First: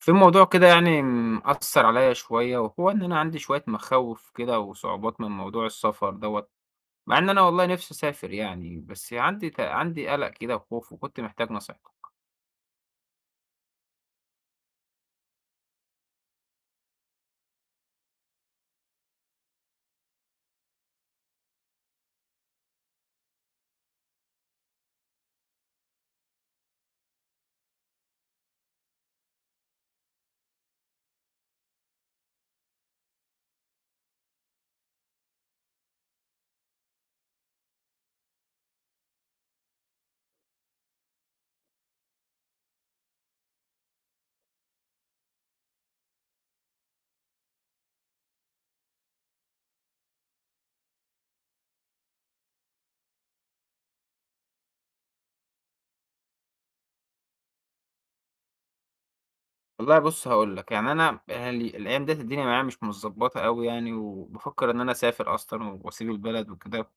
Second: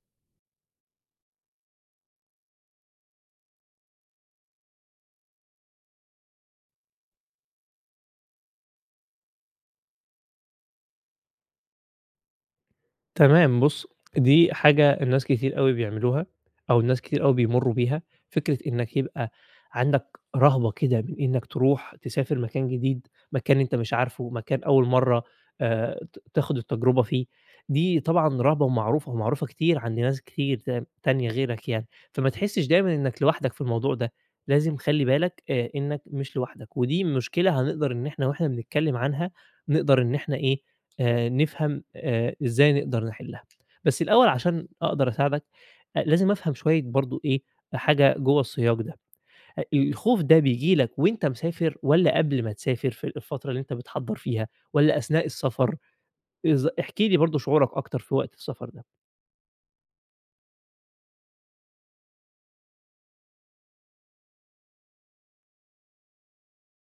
في موضوع كده يعني مأثّر عليّا شوية، وهو إن أنا عندي شوية مخاوف كده وصعوبات من موضوع السفر دوّة، مع إن أنا والله نِفْسي أسافر يعني، بس عندي قَلَق كده وخوف، وكنت محتاج نصيحتك. تمام، بُص، دي حاجة الناس كتير أوي بيعملوها، أو الناس كتير أوي بيمرّوا بيها، فكرة إنّك يبقى عندك رهبة كده من إنّك تروح تسافر مكان جديد، مكان أنت مش عارفه، مكان أول مرّة ت تاخُد التجربة فيه. دي طبعًا رهبة ومعروفة ومعروفة كتير عند ناس كتير تانية غيرك يعني، فما تحسّش دايمًا إنّك لوحدك في الموضوع ده. لازم خلّي بالك إنّك مش لوحدك، ودي مشكلة هنقدر إن إحنا بنتكلّم عنها، نقدر إن إحنا إيه نفهم إزاي نقدر نحلّها. بس الأول عشان أقدر أساعدك لازم أفهم شوية برضه إيه، حاجة جوّه السياق ده. الخوف ده بييجي لك وأنت مسافر والّا قبل ما تسافر في الفترة اللي أنت بتحضّر فيها والّا أثناء السفر؟ احكِ لي برضه شعورك أكتر في وقت السفر ده. والله بُص، هاقول لك، يعني أنا يعني الأيام ديّة الدنيا معايا مش متضبّطة أوي يعني، وبافكّر إن أنا أسافر أصلًا وأسيب البلد وكده،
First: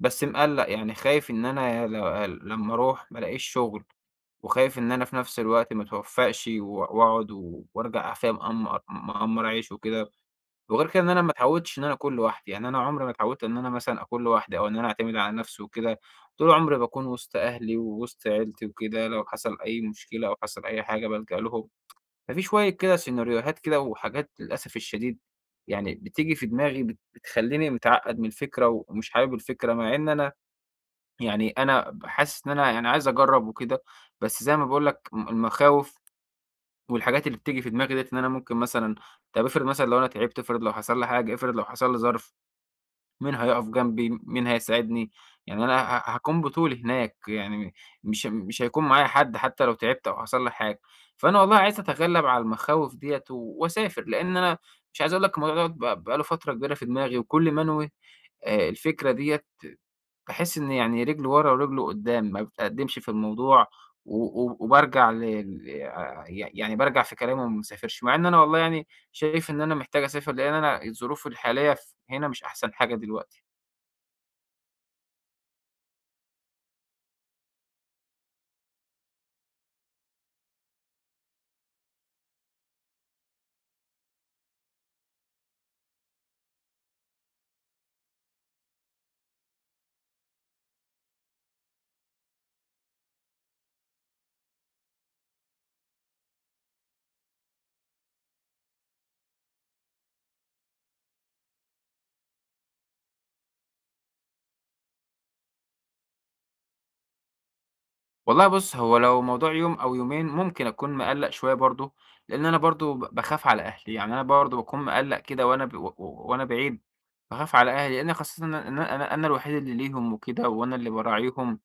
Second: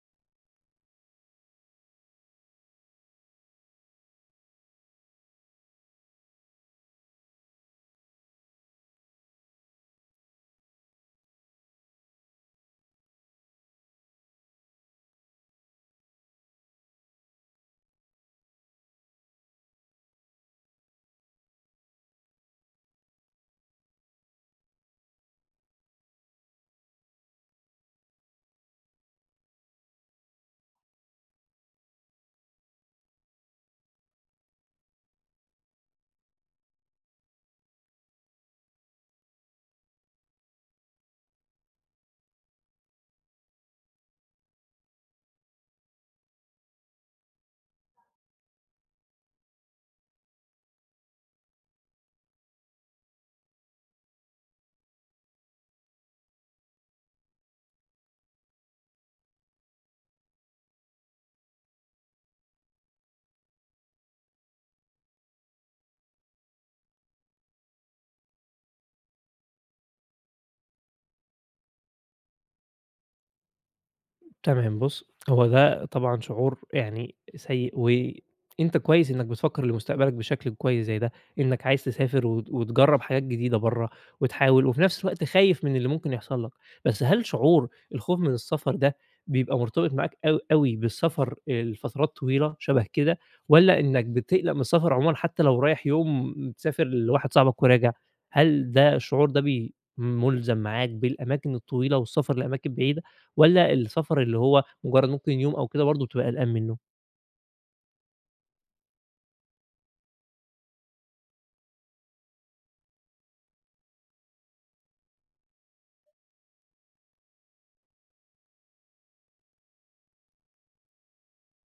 بس مقلّق، يعني خايف إن أنا لمّا أروح ما الاقيش شُغل، وخايف إن أنا في نَفْس الوقت ما اتوفّقش وأقعد وأرجع فاهم مقمّر عيش وكده. وغير كده إن أنا ما اتعودتش إن أنا آكل لوحدي، يعني أنا عمري ما اتعودت إن أنا مثلًا آكل لوحدي أو إن أنا أعتمد على نفسي وكده. طول عمري باكون وسط أهلي ووسط عيلتي وكده، لو حصل أي مشكلة أو حصل أي حاجة بالجأ لهم. ففي شوية كده سيناريوهات كده وحاجات للأسف الشديد يعني بتيجي في دماغي بتخلّيني متعقّد من الفكرة ومش حابب الفكرة، مع إن أنا يعني أنا حاسس إن أنا يعني عايز أجرّب وكده، بس زي ما باقول لك المخاوف والحاجات اللي بتيجي في دماغي ديّة إن أنا ممكن مثلًا، طب افرض مثلًا لو أنا تعبت، افرض لو حصل لي حاجة، افرض لو حصل لي ظرف، مين هيقف جنبي، مين هيساعدني، يعني أنا هاكون بطولي هناك، يعني مش هيكون معايا حد حتى لو تعبت أو حصل لي حاجة. فأنا والله عايز أتغلب على المخاوف ديّة وأسافر، لإن أنا مش عايز أقول لك الموضوع دوّة بقى له فترة كبيرة في دماغي، وكل ما أنوي الفكرة ديّة باحس إن يعني رجل ورا ورجل قدّام، ما باتقدّمش في الموضوع و و وبارجع ل ل ي يعني بارجع في كلامي وما باسافرش، مع إن أنا والله يعني شايف إن أنا محتاج أسافر، لإن أنا الظروف الحالية هنا مش أحسن حاجة دلوقتي. تمام بُص، هو ده طبعًا شعور يعني سيء، وأنت كويس إنّك بتفكّر لمستقبلك بشكل كويس زي ده، إنّك عايز تسافر وت وتجرّب حاجات جديدة برّه وتحاول، وفي نفس الوقت خايف من اللي ممكن يحصل لك. بس هل شعور الخوف من السفر ده بيبقى مرتبط معاك أو أوي بالسفر لفترات طويلة شبه كده، والّا إنّك بتقلق من السفر عمومًا حتى لو رايح يوم تسافر لواحد صاحبك وراجع، هل ده الشعور ده مُلزم معاك بالأماكن الطويلة والسفر لأماكن بعيدة؟ والّا السفر اللي هو مجرد ممكن يوم أو كده برضه بتبقى قلقان منه؟ والله بُص، هو لو موضوع يوم أو يومين ممكن أكون مقلّق شوية برضه، لإن أنا برضه باخاف على أهلي، يعني أنا برضه باكون مقلّق كده وأنا ب و و وأنا بعيد، باخاف على أهلي، لإن خاصةً إن أنا الوحيد اللي ليهم وكده وأنا اللي باراعيهم.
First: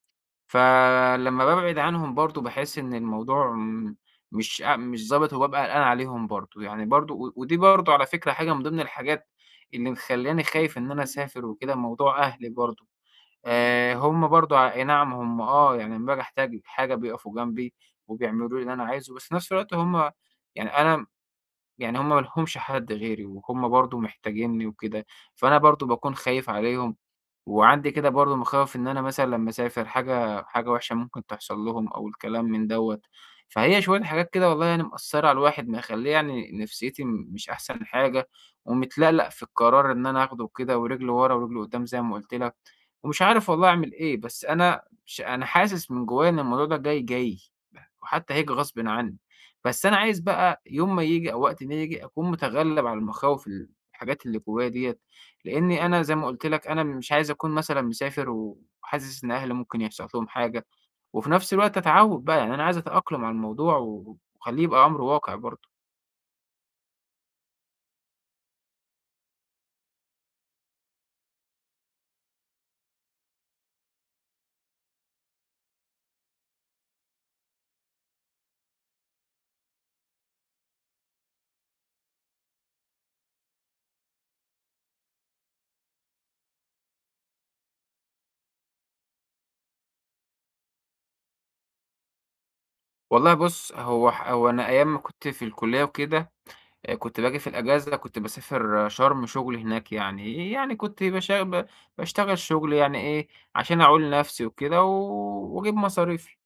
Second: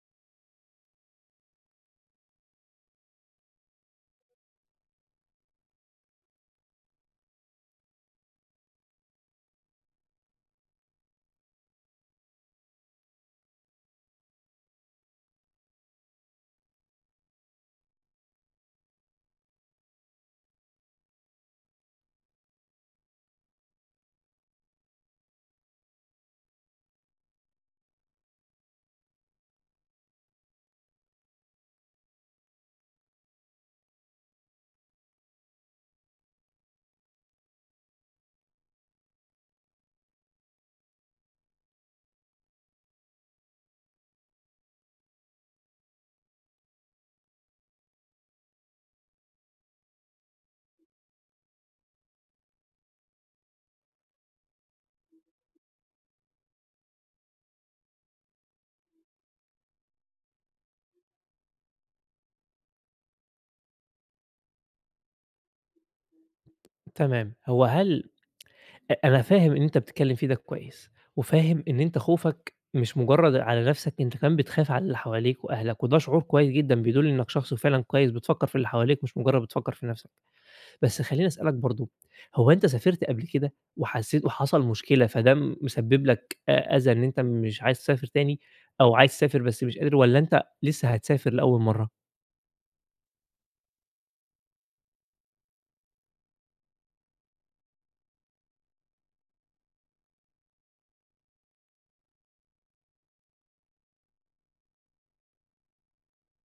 فلمّا بابعد عنهم برضه باحس إن الموضوع م مش أ مش ضابط، وبابقى قلقان عليهم برضه، يعني برضه ودي برضه على فكرة حاجة من ضمن الحاجات اللي مخلّياني خايف إن أنا أسافر وكده، موضوع أهلي برضه، هم برضه أي نعم، هم آه، يعني لمّا باجي أحتاج حاجة بيقفوا جنبي وبيعملوا لي اللي أنا عايزه، بس في نفس الوقت هم، يعني أنا، يعني هم ما لهمش حد غيري، وهم برضه محتاجينّي وكده، فأنا برضه باكون خايف عليهم. وعندي كده برضه مخاوف إن أنا مثلًا لمّا أسافر حاجة وحشة ممكن تحصل لهم أو الكلام من دوّة، فهي شوية حاجات كده والله يعني مأثّرة على الواحد، مخلّية يعني نفسيتي مش أحسن حاجة، ومتلقلق في القرار إن أنا آخده وكده، ورجل ورا ورجل قدّام زي ما قُلت لك، ومش عارف والله أعمل إيه، بس أنا حاسس من جوّايا إن الموضوع ده جاي، جاي، وحتى هييجي غصبٍ عني. بس أنا عايز بقى يوم ما ييجي أو وقت ما ييجي أكون متغلّب على المخاوف الحاجات اللي جوايا ديّة، لإني أنا زي ما قُلت لك أنا مش عايز أكون مثلًا مسافر وحاسس إن أهلي ممكن يحصل لهم حاجة، وفي نفس الوقت أتعوّد بقى، يعني أنا عايز أتأقلم على الموضوع وأخلّيه يبقى أمر واقع برضه. تمام، هو هل أ أنا فاهم إن أنت بتتكلم فيه ده كويس، وفاهم إن أنت خوفك مش مجرد على نفسك، أنت كمان بتخاف على اللي حواليك وأهلك، وده شعور كويس جدًا بيدل إنك شخص فعلًا كويس بتفكر في اللي حواليك مش مجرد بتفكر في نفسك. بس خلّيني أسألك برضه، هو أنت سافرت قبل كده وحسيت وحصل مشكلة فده مسبب لك أذى إن أنت مش عايز تسافر تاني، أو عايز تسافر بس مش قادر، والّا أنت لسه هتسافر لأول مرة؟ والله بُص، هو أنا أيام ما كنت في الكلية وكده، كنت باجي في الأجازة كنت باسافر شرم شغل هناك يعني، يعني كنت باشا ب باشتغل شغل يعني إيه، عشان أعول نفسي وكده وأجيب مصاريفي.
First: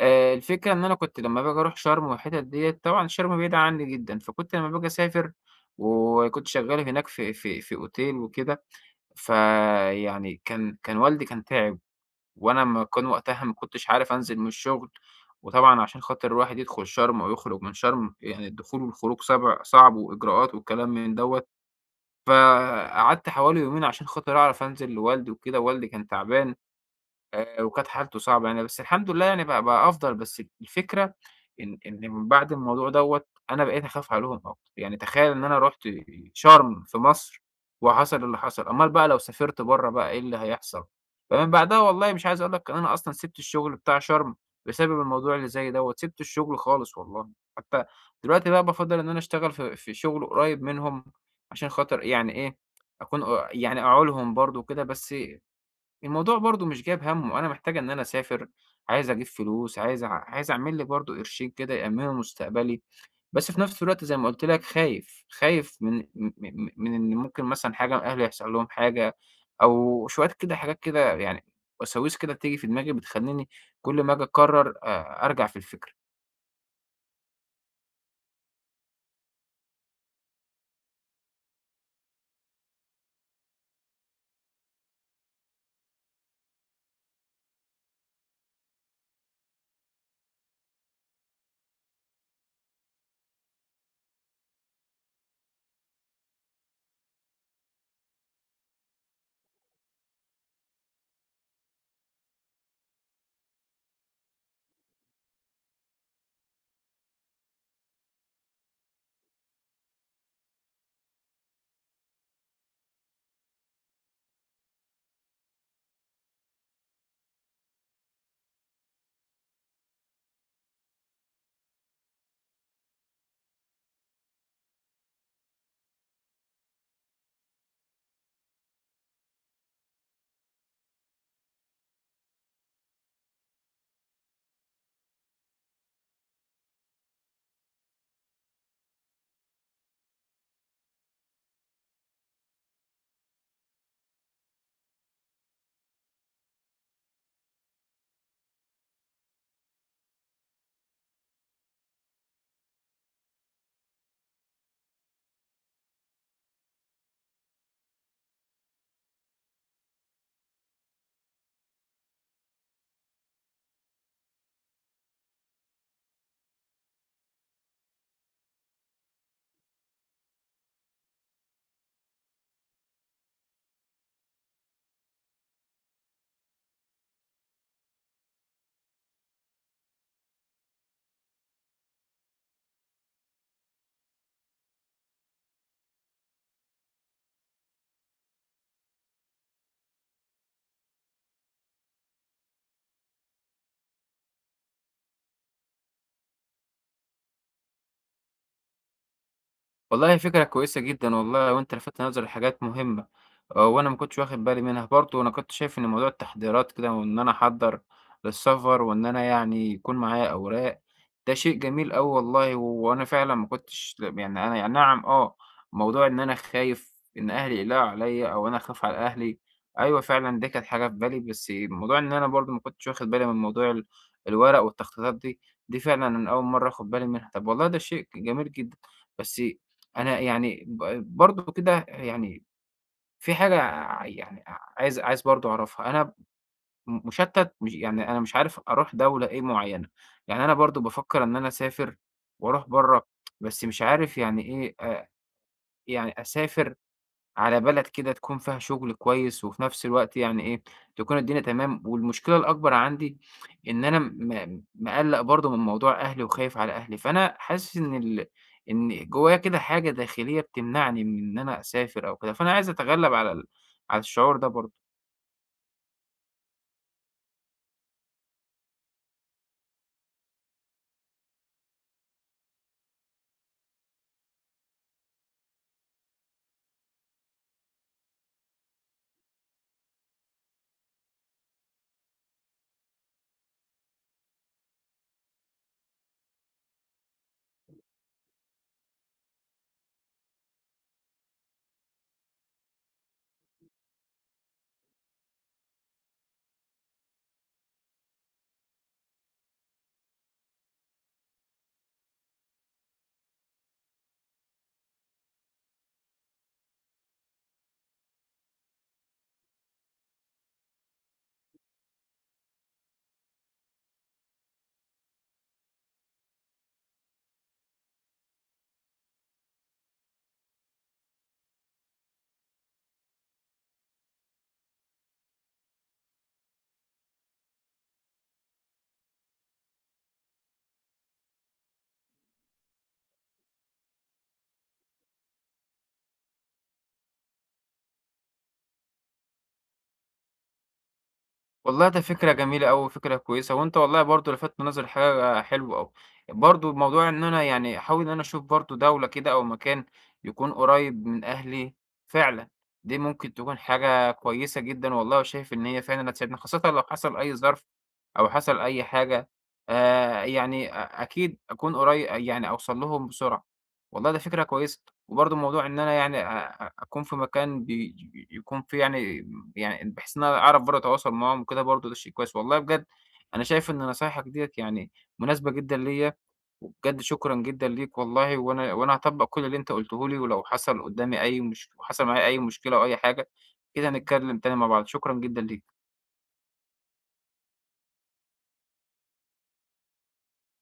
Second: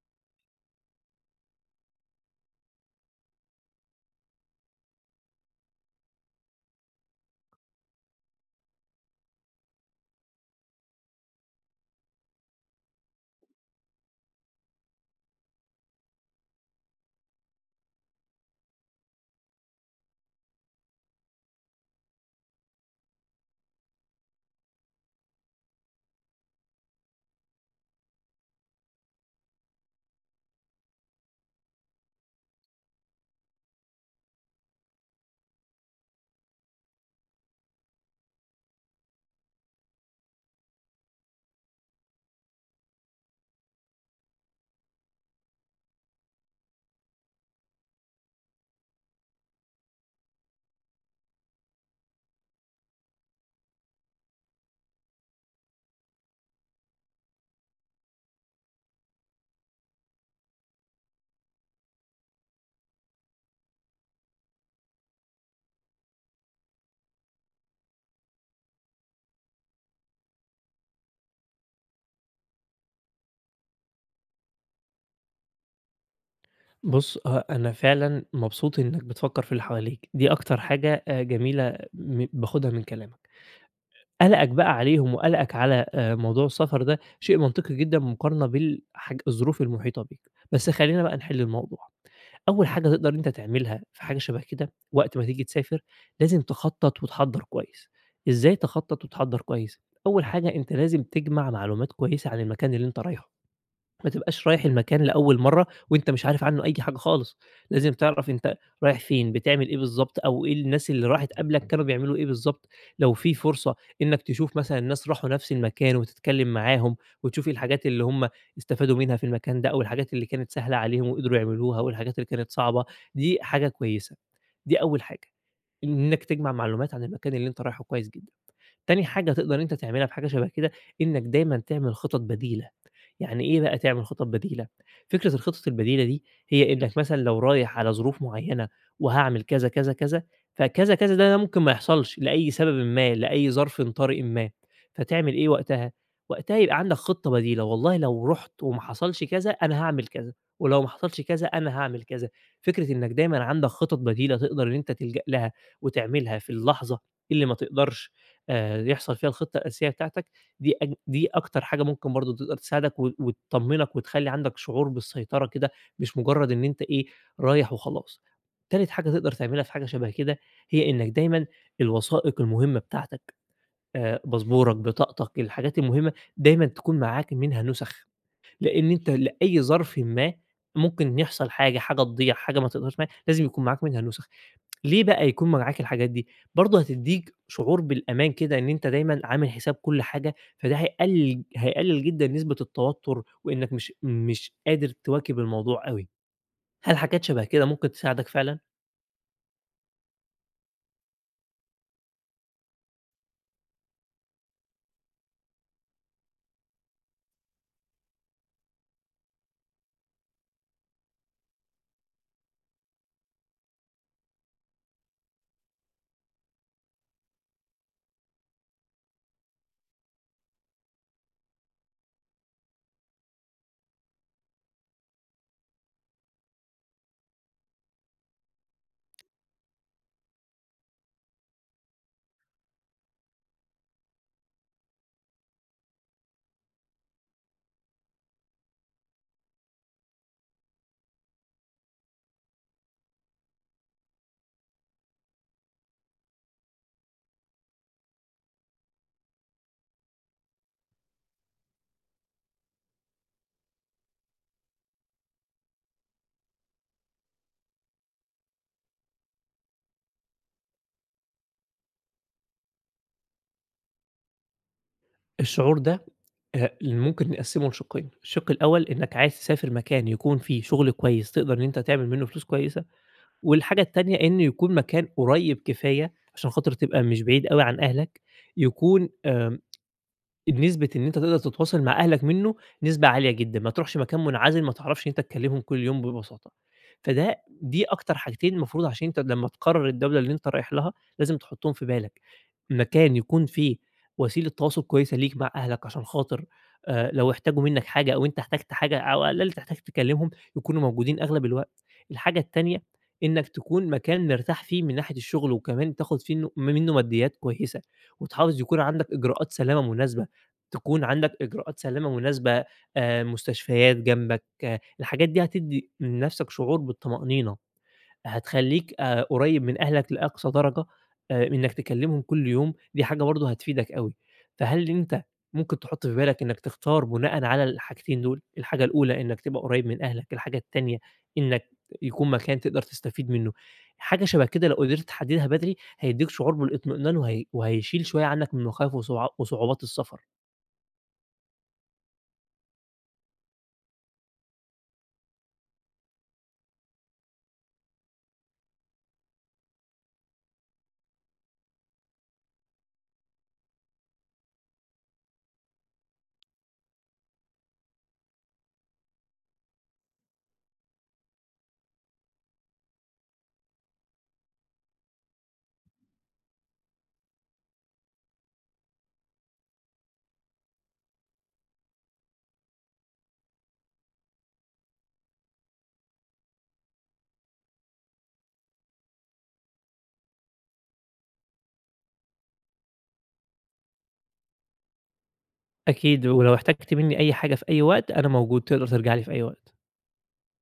الفكرة إن أنا كنت لمّا باجي أروح شرم والحتت ديّة، طبعًا شرم بعيدة عني جدًا، فكنت لمّا باجي أسافر وكنت شغّال هناك في أوتيل وكده، فيعني كان والدي كان تعب، وأنا ما كان وقتها ما كنتش عارف أنزل من الشغل، وطبعًا عشان خاطر الواحد يدخل شرم أو يخرج من شرم، يعني الدخول والخروج صعب صعب وإجراءات والكلام من دوّة، فقعدت حوالي يومين عشان خاطر أعرف أنزل لوالدي وكده، والدي كان تعبان. وكانت حالته صعبة يعني، بس الحمد لله يعني بقى أفضل، بس الفكرة إن من بعد الموضوع دوّة أنا بقيت أخاف عليهم أكتر، يعني تخيل إن أنا رُحت شرم في مصر وحصل اللي حصل، أومال بقى لو سافرت برّه بقى إيه اللي هيحصل؟ فمن بعدها والله مش عايز أقول لك إن أنا أصلًا سِبت الشغل بتاع شرم بسبب الموضوع اللي زي دوّة، سِبت الشغل خالص والله. حتى دلوقتي بقى بافضّل إن أنا أشتغل في شغل قريب منهم عشان خاطر يعني إيه، أكون يعني أعولهم برضه وكده، بس الموضوع برضه مش جايب همّه، أنا محتاج إن أنا أسافر، عايز أجيب فلوس، عايز أعمل لي برضه قرشين كده يأمّنوا مستقبلي، بس في نفس الوقت زي ما قُلت لك خايف، خايف من م م من إن ممكن مثلًا حاجة من أهلي يحصل لهم حاجة، أو شوية كده حاجات كده يعني، وساويس كده بتيجي في دماغي بتخلّيني كل ما آجي أقرر أرجع في الفكرة. بُص، آه، أنا فعلًا مبسوط إنك بتفكّر في اللي حواليك، دي أكتر حاجة جميلة م باخدها من كلامك. قلقك بقى عليهم وقلقك على موضوع السفر ده شيء منطقي جدًا مقارنة الظروف المحيطة بيك. بس خلّينا بقى نحل الموضوع. أول حاجة تقدر أنت تعملها في حاجة شبه كده وقت ما تيجي تسافر، لازم تخطّط وتحضّر كويس. إزاي تخطّط وتحضّر كويس؟ أول حاجة أنت لازم تجمع معلومات كويسة عن المكان اللي أنت رايحه. ما تبقاش رايح المكان لأول مرّة وأنت مش عارف عنّه أي حاجة خالص، لازم تعرف أنت رايح فين، بتعمل إيه بالضبط، أو إيه الناس اللي راحت قبلك كانوا بيعملوا إيه بالضبط، لو في فرصة إنّك تشوف مثلًا الناس راحوا نفس المكان وتتكلّم معاهم وتشوف إيه الحاجات اللي هم استفادوا منها في المكان ده، أو الحاجات اللي كانت سهلة عليهم وقدروا يعملوها والحاجات اللي كانت صعبة. دي حاجة كويسة، دي أول حاجة، إنّك تجمع معلومات عن المكان اللي أنت رايحه كويس جدًا. تاني حاجة تقدر أنت تعملها في حاجة شبه كده، إنك دايمًا تعمل خطط بديلة. يعني إيه بقى تعمل خطط بديلة؟ فكرة الخطط البديلة دي هي إنك مثلًا لو رايح على ظروف معيّنة وهاعمل كذا، كذا، كذا، فكذا، كذا ده ممكن ما يحصلش لأي سببٍ ما، لأي ظرفٍ طارئٍ ما، فتعمل إيه وقتها؟ وقتها يبقى عندك خطة بديلة، والله لو رُحت وما حصلش كذا، أنا هاعمل كذا، ولو ما حصلش كذا، أنا هاعمل كذا. فكرة إنك دايمًا عندك خطط بديلة تقدر إن أنت تلجأ لها وتعملها في اللحظة اللي ما تقدرش يحصل فيها الخطة الأساسية بتاعتك، دي أكتر حاجة ممكن برضه تقدر تساعدك و وتطمّنك وتخلّي عندك شعور بالسيطرة كده، مش مجرّد إن أنت إيه، رايح وخلاص. تالت حاجة تقدر تعملها في حاجة شبه كده، هي إنّك دايمًا الوثائق المهمة بتاعتك، باسبورك، بطاقتك، الحاجات المهمة دايمًا تكون معاك منها نُسخ. لإن أنت لأي ظرف ما ممكن يحصل حاجة، حاجة تضيع، حاجة ما تقدرش ما لازم يكون معاك منها نسخ. ليه بقى يكون معاك الحاجات دي؟ برضه هتدّيك شعور بالأمان كده إن أنت دايمًا عامل حساب كل حاجة، فده هيقلل جدًا نسبة التوتر وإنك مش قادر تواكب الموضوع أوي. هل حاجات شبه كده ممكن تساعدك فعلًا؟ والله فكرة كويسة جدًا والله، وأنت لفتت نظري لحاجات مهمة، وأنا ما كنتش واخد بالي منها، برضه أنا كنت شايف إن موضوع التحضيرات كده، وإن أنا أحضّر للسفر، وإن أنا يعني يكون معايا أوراق، ده شيء جميل أوي والله، وأنا فعلًا ما كنتش يعني أنا يعني نعم آه، موضوع إن أنا خايف إن أهلي يقلقوا عليَّ أو أنا أخاف على أهلي، أيوه فعلًا دي كانت حاجة في بالي، بس موضوع إن أنا برضه ما كنتش واخد بالي من موضوع الورق والتخطيطات دي، دي فعلًا أنا أول مرّة آخد بالي منها، طب والله ده شيء جميل جدًا، بس أنا يعني برضه كده يعني في حاجة يعني عايز برضه أعرفها. أنا مشتّت مش، يعني أنا مش عارف أروح دولة إيه معيّنة، يعني أنا برضه بافكّر إن أنا أسافر وأروح برّه، بس مش عارف يعني إيه يعني أسافر على بلد كده تكون فيها شغل كويس، وفي نفس الوقت يعني إيه، تكون الدنيا تمام، والمشكلة الأكبر عندي إن أنا مقلّق برضه من موضوع أهلي وخايف على أهلي، فأنا حاسس إن جوايا كده حاجة داخلية بتمنعني من إن أنا أسافر أو كده، فأنا عايز أتغلب على الشعور ده برضه. الشعور ده ممكن نقسّمه لشقين، الشق الأول إنك عايز تسافر مكان يكون فيه شغل كويس تقدر إن أنت تعمل منّه فلوس كويسة، والحاجة التانية إنه يكون مكان قريب كفاية، عشان خاطر تبقى مش بعيد أوي عن أهلك، يكون نسبة إن أنت تقدر تتواصل مع أهلك منّه نسبة عالية جدًا، ما تروحش مكان منعزل ما تعرفش إن أنت تكلّمهم كل يوم ببساطة. دي أكتر حاجتين المفروض عشان أنت لمّا تقرّر الدولة اللي أنت رايح لها لازم تحطّهم في بالك، مكان يكون فيه وسيلة تواصل كويسة ليك مع أهلك عشان خاطر، لو احتاجوا منّك حاجة أو أنت احتجت حاجة أو على الأقل تحتاج تكلّمهم يكونوا موجودين أغلب الوقت. الحاجة التانية إنّك تكون مكان مرتاح فيه من ناحية الشغل وكمان تاخد فيه منه ماديات كويسة، وتحافظ يكون عندك إجراءات سلامة مناسبة. تكون عندك إجراءات سلامة مناسبة، مستشفيات جنبك، آه، الحاجات دي هتدّي لنفسك شعور بالطمأنينة، هتخلّيك قريّب من أهلك لأقصى درجة، إنّك تكلّمهم كل يوم، دي حاجة برضه هتفيدك أوي. فهل أنت ممكن تحُط في بالك إنّك تختار بناءً على الحاجتين دول؟ الحاجة الأولى إنّك تبقى قريّب من أهلك، الحاجة التانية إنّك يكون مكان تقدر تستفيد منّه. حاجة شَبه كده لو قدرت تحدّدها بدري، هيدّيك شعور بالإطمئنان وهي وهيشيل شوية عنّك من مخاوف وصع وصعوبات السفر. والله ده فكرة جميلة أوي، وفكرة كويسة، وأنت والله برضه لفتت نظري لحاجة حلوة أوي، برضه موضوع إن أنا يعني أحاول إن أنا أشوف برضه دولة كده أو مكان يكون قريب من أهلي فعلًا، دي ممكن تكون حاجة كويسة جدًا والله، وشايف إن هي فعلًا هتساعدني، خاصةً لو حصل أي ظرف أو حصل أي حاجة، يعني أكيد أكون يعني أوصل لهم بسرعة، والله ده فكرة كويسة، وبرضه موضوع إن أنا يعني أ أ أكون في مكان يكون فيه يعني بحيث إن أنا أعرف برضه أتواصل معاهم وكده برضه ده شيء كويس. والله بجد أنا شايف إن نصايحك ديّة يعني مناسبة جدًا ليّا، وبجد شكرًا جدًا ليك والله، وأنا هاطبّق كل اللي أنت قُلته لي، ولو حصل قدّامي أي مش حصل معايا أي مشكلة أو أي حاجة، كده هنتكلم تاني مع بعض. شكرًا جدًا ليك. أكيد، ولو احتجت منّي أي حاجة في أي وقت، أنا موجود، تقدر ترجع لي في أي وقت.